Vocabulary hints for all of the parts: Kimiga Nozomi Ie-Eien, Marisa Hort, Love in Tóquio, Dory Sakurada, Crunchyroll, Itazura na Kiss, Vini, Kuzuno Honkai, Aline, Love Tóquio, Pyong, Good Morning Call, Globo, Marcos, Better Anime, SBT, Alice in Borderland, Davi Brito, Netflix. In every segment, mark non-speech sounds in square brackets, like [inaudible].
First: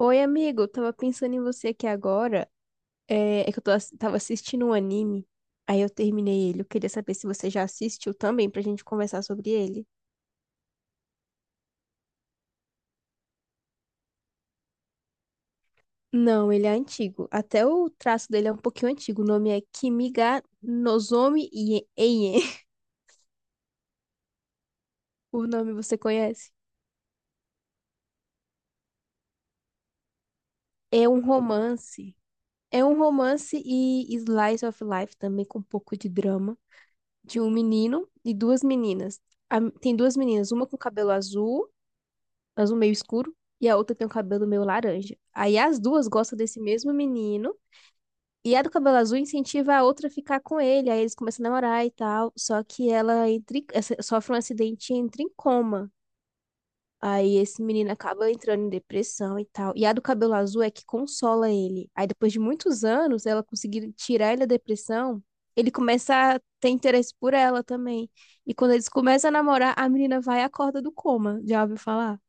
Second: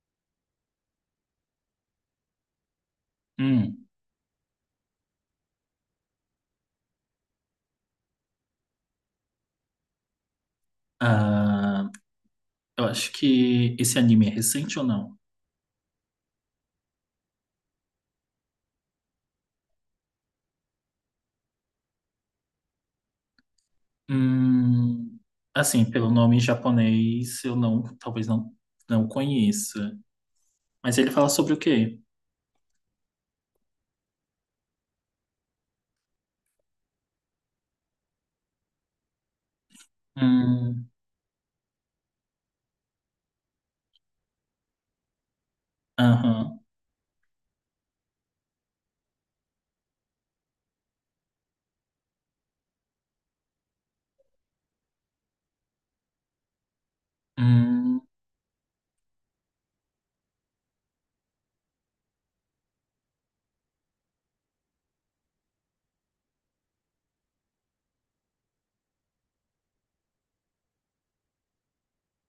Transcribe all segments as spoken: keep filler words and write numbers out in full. Oi, amigo, eu tava pensando em você aqui agora. É, é que eu tô Hum, ass- tava assistindo um anime, aí eu terminei ele. Eu queria saber se você já assistiu também pra gente conversar sobre ele. ah, eu acho que esse anime é recente ou não? Não, ele é antigo. Até o traço dele é um pouquinho antigo. O nome é Kimiga Nozomi Ie- Eien. [laughs] Hum, O nome assim, você pelo nome em conhece? japonês, eu não, talvez não, não conheça. Mas É ele um fala sobre o quê? romance. É um romance e slice of life também com um pouco de drama de um menino e duas meninas. A- tem duas meninas, uma com Hum. cabelo azul, azul meio escuro, e a outra tem um cabelo meio laranja. Aí as duas gostam Aham. desse mesmo menino, e a do cabelo azul incentiva a outra a ficar com ele, aí eles começam a namorar e tal, só que ela entra, em- essa- sofre um acidente e entra em coma. Aí esse menino Hum. acaba entrando em depressão e tal. E a do cabelo azul é que consola ele. Aí depois de muitos anos, ela conseguir tirar ele da depressão, ele começa a ter interesse por ela também. E quando eles começam a namorar, a menina vai e acorda do coma. Já ouviu falar?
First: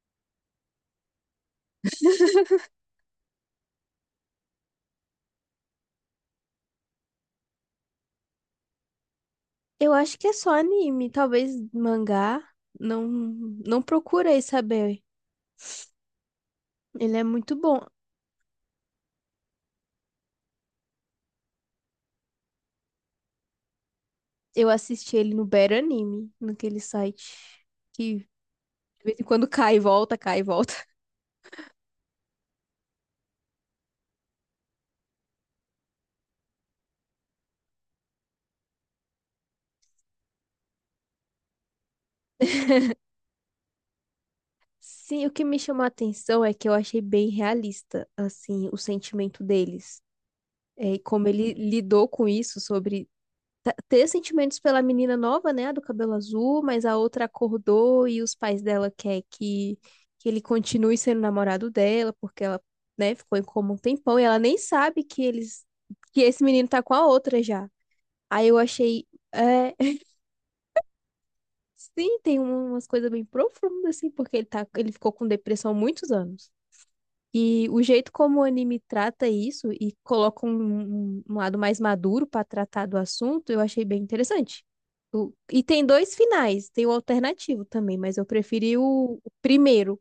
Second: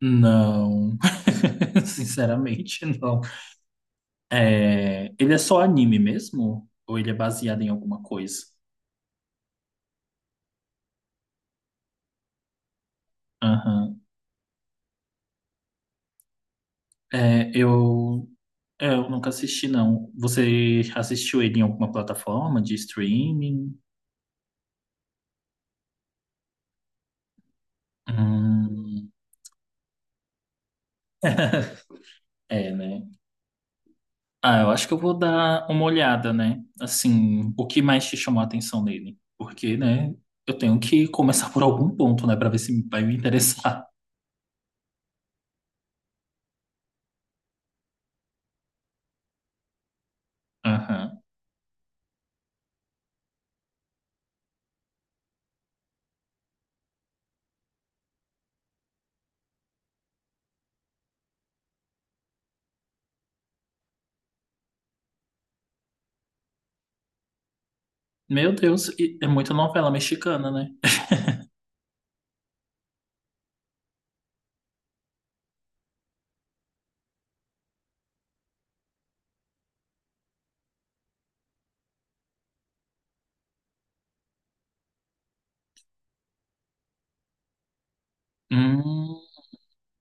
Não. [laughs] Sinceramente, não. É, ele é só anime mesmo? Ou ele é baseado em alguma coisa? Eu acho que é só anime, talvez mangá. Não, não Aham. procurei saber. Ele é É, muito bom. eu, eu nunca assisti, não. Você assistiu ele em alguma plataforma de streaming? Eu assisti ele no Better Anime, naquele site que de Hum. vez em quando cai e volta, cai e volta. [laughs] É, né? Ah, eu acho que eu vou dar uma olhada, né? Assim, o que mais te chamou a atenção nele? Porque, né, eu tenho que começar por algum ponto, né, pra ver se vai me interessar. [laughs] Sim, o que me chamou a atenção é que eu achei bem realista, assim, o sentimento deles. [laughs] É, e Aham. como ele lidou com isso sobre ta- ter sentimentos pela menina nova, né, a do cabelo azul, mas a outra acordou e os pais dela querem que, que ele continue sendo namorado dela, porque ela, né, ficou em coma um tempão e ela nem sabe que eles, que esse menino tá com a outra já. Aí Meu eu Deus, achei, e é muita é, novela [laughs] mexicana, né? sim, tem um- umas coisas bem profundas, assim, porque ele tá, ele ficou com depressão há muitos anos. E o jeito como o anime trata isso e coloca um, um- um lado mais maduro para tratar do assunto, eu achei bem interessante. O- e tem dois finais, tem o alternativo também, mas eu preferi o, Hum, o primeiro.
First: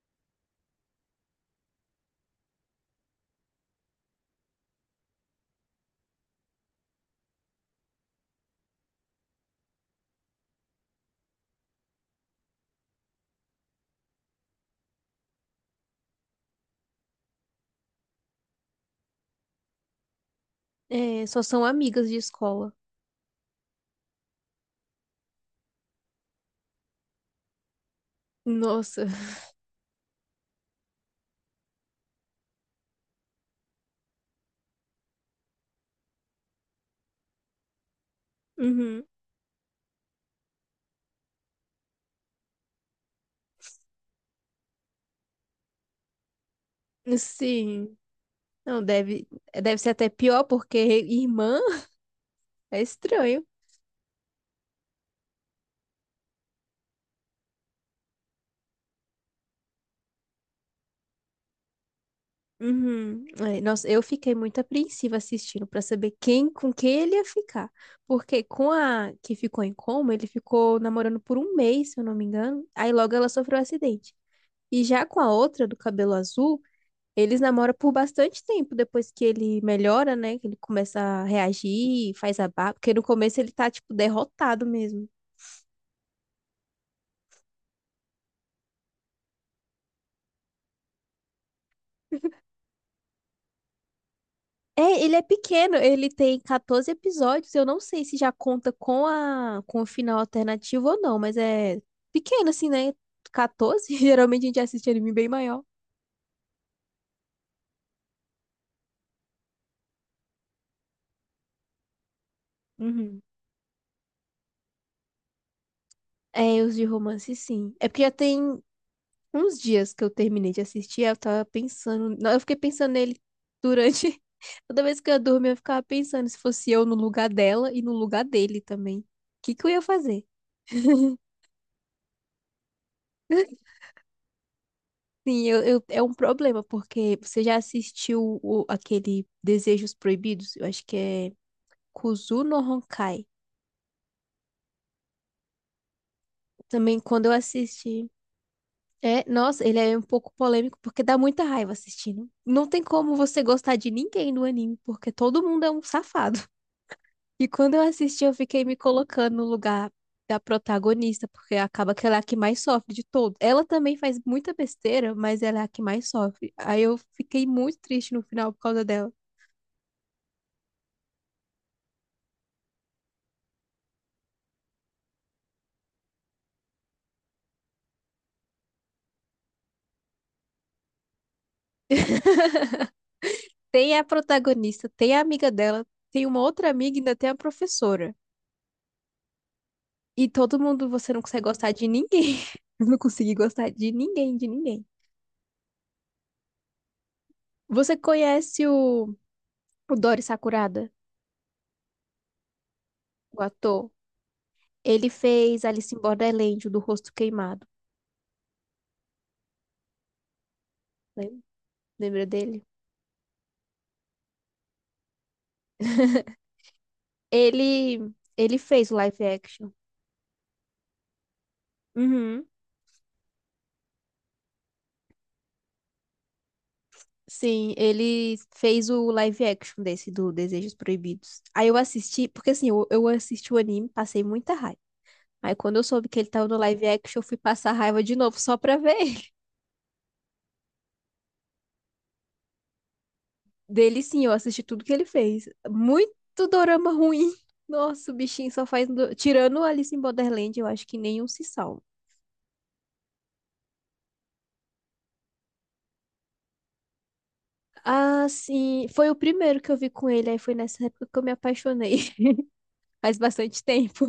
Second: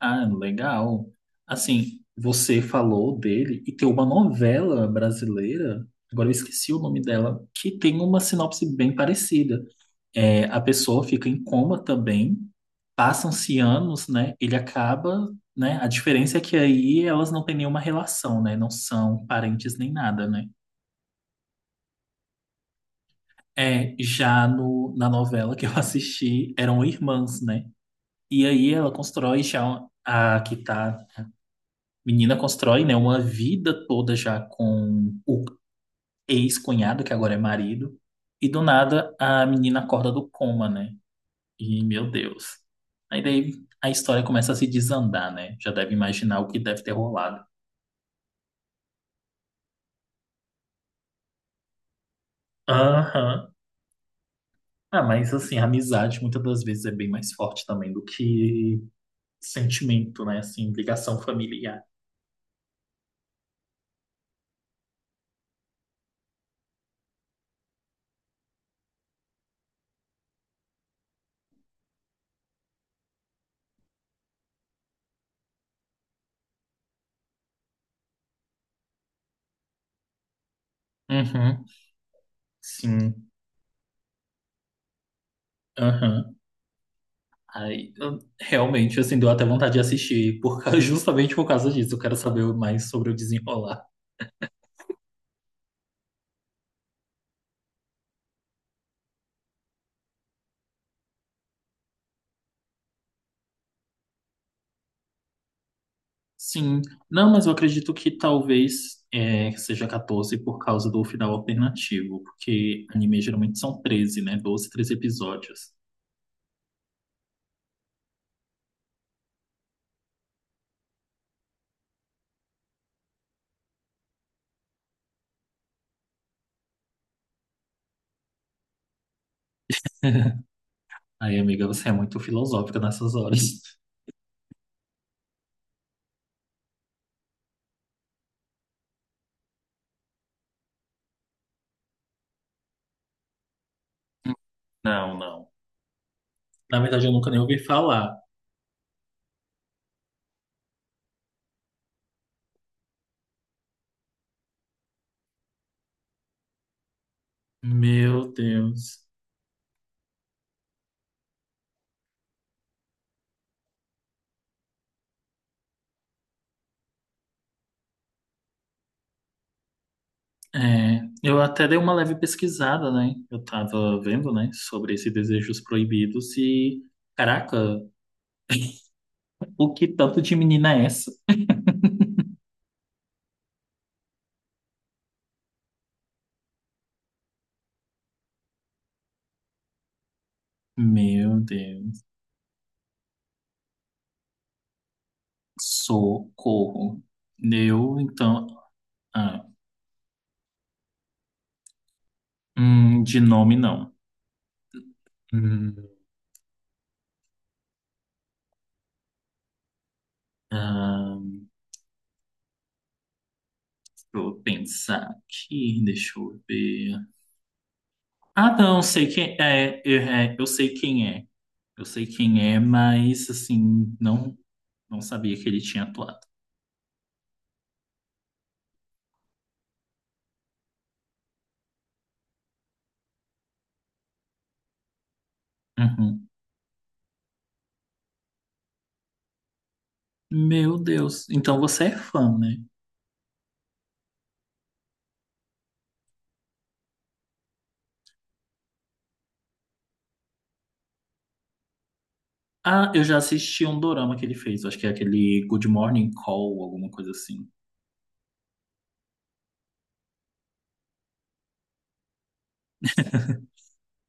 ah, legal. Assim, você falou dele e tem uma novela brasileira, agora eu esqueci o nome dela, que tem uma sinopse bem parecida. É, a pessoa fica em coma também, passam-se anos, né? Ele acaba, né? A diferença é que aí elas não têm nenhuma relação, né? Não são parentes nem nada, né? É, só são amigas de escola. É, já no, na novela que eu [laughs] assisti, eram irmãs, né? E aí ela Nossa. constrói já a que tá. Menina constrói, né, uma vida toda já com o ex-cunhado, que agora é marido, e do Uhum. nada a menina acorda do coma, né? E, meu Deus. Aí daí a história começa a se desandar, né? Já deve imaginar o que deve ter rolado. Sim. Não, deve, deve ser até pior, porque irmã [laughs] é estranho. Aham. Ah, mas assim, a amizade muitas das vezes é bem mais forte também do que sentimento, né? Assim, ligação familiar. Uhum. É, nossa, eu fiquei muito apreensiva assistindo pra saber quem com quem ele ia ficar. Porque com a que ficou em coma, ele ficou namorando por um mês, se eu não me engano. Aí logo ela sofreu um acidente. E já com a outra do cabelo azul, eles namoram por bastante tempo depois que ele melhora, né? Que ele começa a Uhum. reagir, faz a barba. Porque no Sim. começo ele tá, tipo, derrotado mesmo. Aham. Aí, eu- realmente, assim, deu até vontade de assistir, por, causa- [laughs] justamente por causa disso. Eu quero saber mais sobre o desenrolar. É, ele é pequeno, ele tem quatorze episódios. Eu não sei se já conta com a com o final alternativo ou não, mas é pequeno assim, né? quatorze, [laughs] geralmente a gente assiste anime bem maior. Sim, não, mas eu acredito que talvez é, seja quatorze por causa do final alternativo, porque anime Uhum. geralmente são treze, né? Doze, treze episódios. É, os de romance, sim. É porque já tem uns dias que eu terminei de assistir, eu tava pensando, não, eu fiquei pensando nele durante [laughs] toda vez que eu dormia, eu ficava pensando se fosse eu no lugar dela e no lugar dele também. O que que eu ia fazer? Aí, amiga, você é muito filosófica nessas horas. Sim, eu, eu- é um problema, porque você já assistiu o, aquele Desejos Proibidos? Eu acho que é Kuzuno Honkai. Não, não. Na Também verdade, eu quando nunca eu nem ouvi assisti. falar. É, nossa, ele é um pouco polêmico, porque dá muita raiva assistindo. Não tem como você gostar de ninguém no anime, porque todo mundo é um safado. [laughs] E quando eu assisti, Meu eu fiquei me Deus. colocando no lugar da protagonista, porque acaba que ela é a que mais sofre de todos. Ela também faz muita besteira, mas ela é a que mais sofre. Aí eu fiquei muito triste no final por causa dela. É, eu até dei uma leve pesquisada, né? Eu tava vendo, né, sobre esses desejos proibidos e, caraca, o que tanto de menina é essa? [laughs] Tem a protagonista, tem a amiga dela, tem uma outra amiga e ainda tem a professora. E todo mundo, você não Meu consegue gostar de Deus. ninguém. [laughs] Eu não consegui gostar de ninguém, de ninguém. Socorro. Você Eu, então. conhece o, Ah. o Dory Sakurada, hum, De o nome, ator? não. Ele fez Hum, Alice in Borderland, o do rosto queimado. ah, Lem- Lembra dele? deixa eu pensar aqui, deixa eu ver. Ele, Ah, ele não fez o sei live quem action. é. Eu, é, eu sei quem é. Eu sei Uhum. quem é, mas, assim, não, não sabia que ele tinha atuado. Sim, ele fez o live action desse do Desejos Proibidos. Aí eu assisti, porque assim, eu, eu assisti o anime, passei muita raiva. Aí quando eu soube que Uhum. ele tava no live action, eu fui passar raiva de novo só pra ver ele. Meu Deus. Então você é fã, né? Dele sim, eu assisti tudo que ele fez. Muito dorama ruim. Nossa, o bichinho só faz. do- Tirando Alice em Borderland, eu acho que nenhum se salva. Ah, eu já assisti um dorama que ele fez. Acho que é aquele Good Morning Call, alguma coisa assim. Ah, sim. Foi o primeiro que eu vi com ele. Aí foi nessa época que eu me apaixonei. [laughs] Faz bastante tempo.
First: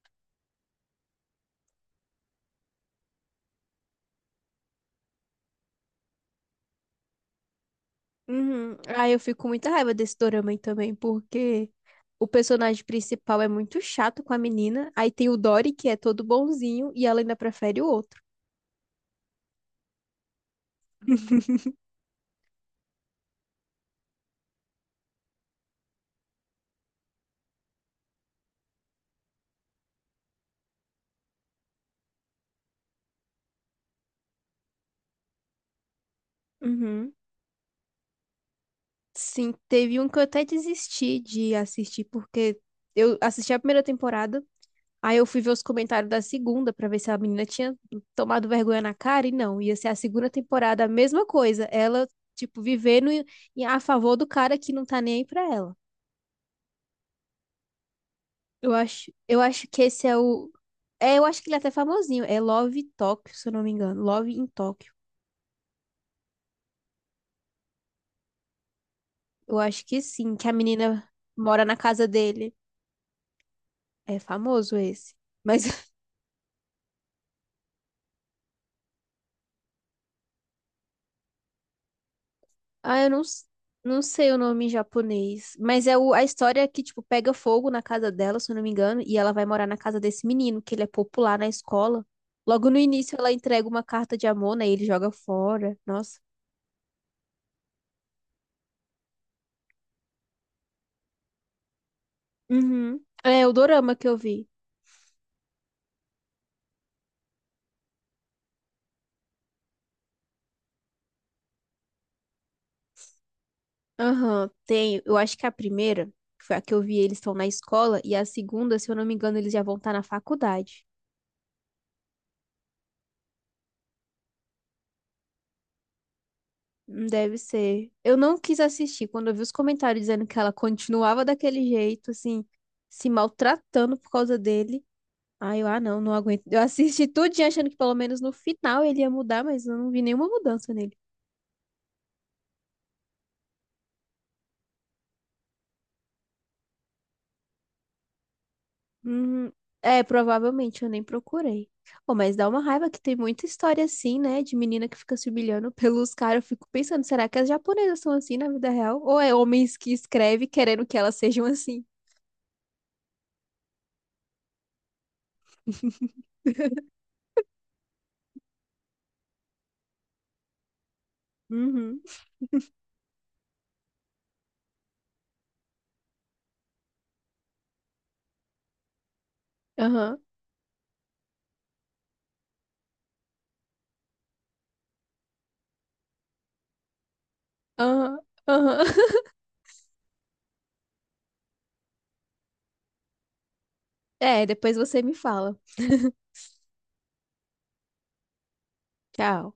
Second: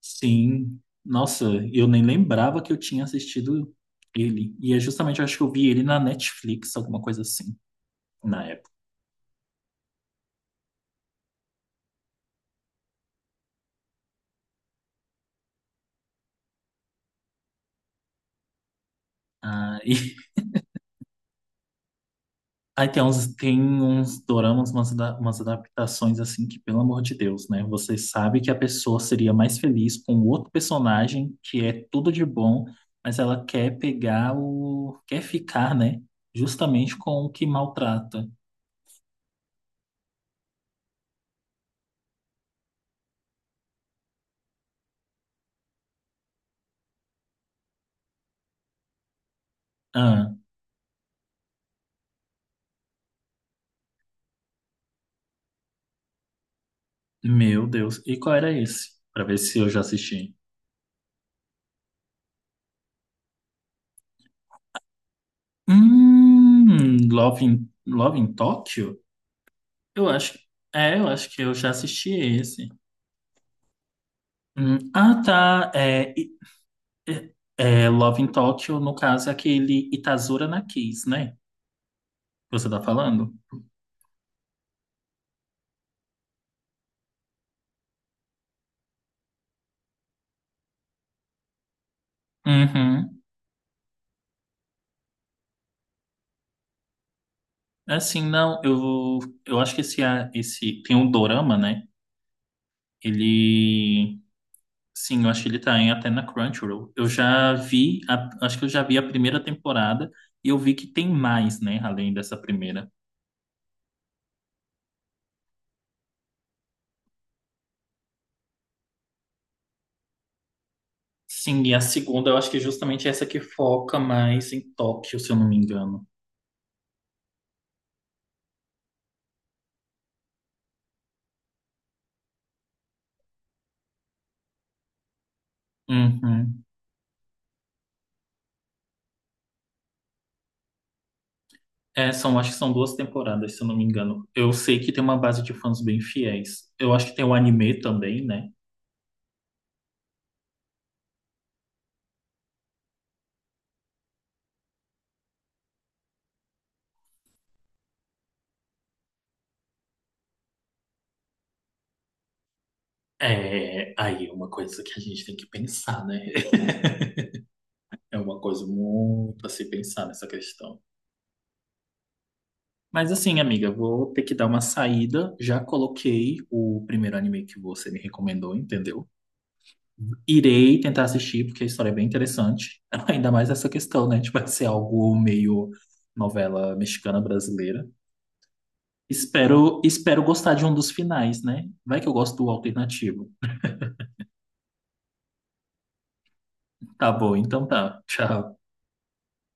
Sim, nossa, eu nem lembrava que eu tinha assistido ele. E é justamente, eu acho que eu vi ele na Netflix, alguma coisa assim, na época. Uhum. Aí eu fico com muita raiva desse dorama aí também, porque o personagem principal é muito chato com a menina. Aí tem o Dory, que é todo bonzinho, e ela ainda prefere o outro. Ah, e [laughs] [laughs] aí tem uns, tem uns doramas, umas, ada- umas adaptações assim que, pelo amor de Deus, né? Você sabe que a pessoa seria mais feliz com outro personagem que é tudo de bom, mas ela quer pegar o quer ficar, né? Justamente Uhum. com o que maltrata. Sim, teve um que eu até desisti de assistir, porque eu assisti a primeira temporada, aí eu fui ver os comentários da segunda pra ver se a menina tinha tomado vergonha na cara, e não, ia ser a segunda Ah, temporada, a mesma coisa, ela, tipo, vivendo em- em- a favor do cara que não tá nem aí pra ela. meu Deus. E qual era Eu esse? acho, Pra ver eu se eu acho já que esse é assisti. o. É, eu acho que ele é até famosinho, é Love Tóquio, se eu não me engano, Love em Tóquio. Hum, Love in, Love in Tóquio? Eu acho que Eu sim, acho, que a é, menina eu acho que eu mora já na casa assisti dele. esse. É famoso Hum, esse. ah, Mas tá. É, e- é, é, Love in Tóquio, no caso, é aquele Itazura na Kiss, né? Que você tá ah, eu não, falando? s- não sei o nome em japonês. Mas é o, a história é que, tipo, pega fogo na casa dela, se eu não me engano, e ela vai morar na casa desse menino, que ele é popular na escola. Logo no início, Uhum. ela entrega uma carta de amor, né? E ele joga fora. Nossa. Assim, não, eu, eu acho que esse, a- esse tem um dorama, né? Uhum. É o dorama que eu Ele, vi. sim, eu acho que ele tá em, até na Crunchyroll. Eu já vi, a- acho que eu já vi a primeira temporada e eu vi que tem mais, né? Além dessa primeira. Aham, tem. Eu acho que a primeira, que foi a que eu vi, eles estão na escola, e a segunda, se eu não me engano, eles já vão estar na faculdade. Sim, e a segunda eu acho que é justamente essa que foca mais em Tóquio, se eu não me engano. Deve ser. Eu não quis assistir quando eu vi os comentários dizendo que ela continuava daquele jeito, assim, se maltratando por causa dele. Aí eu, ah, não, não aguento. Eu Uhum. assisti tudinho achando que pelo menos no final ele ia mudar, mas eu não vi nenhuma mudança nele. É, são, acho que são duas temporadas, se eu não me engano. Eu sei que tem uma base de fãs bem fiéis. Eu acho que tem o anime também, né? Hum, é, provavelmente eu nem procurei. Pô, mas dá uma raiva que tem muita história assim, né, de menina que fica se humilhando [laughs] pelos caras. Eu fico pensando, será que as japonesas são assim na vida real? Ou é homens que escrevem querendo que elas sejam assim? É, aí é uma coisa que a gente tem que pensar, né? [laughs] [laughs] É uma coisa muito a se pensar nessa questão. Uhum. Mas assim, amiga, vou ter que dar uma saída. Já coloquei o primeiro anime que você me recomendou, entendeu? Aham. Irei tentar assistir, porque a história é bem interessante. [laughs] Ainda mais essa questão, né? Tipo, vai ser algo meio novela mexicana brasileira. Aham, aham. [laughs] Espero, espero gostar de um dos finais, né? Vai que eu gosto do alternativo. É, depois você me fala. Tá bom, então tá. Tchau. Tchau.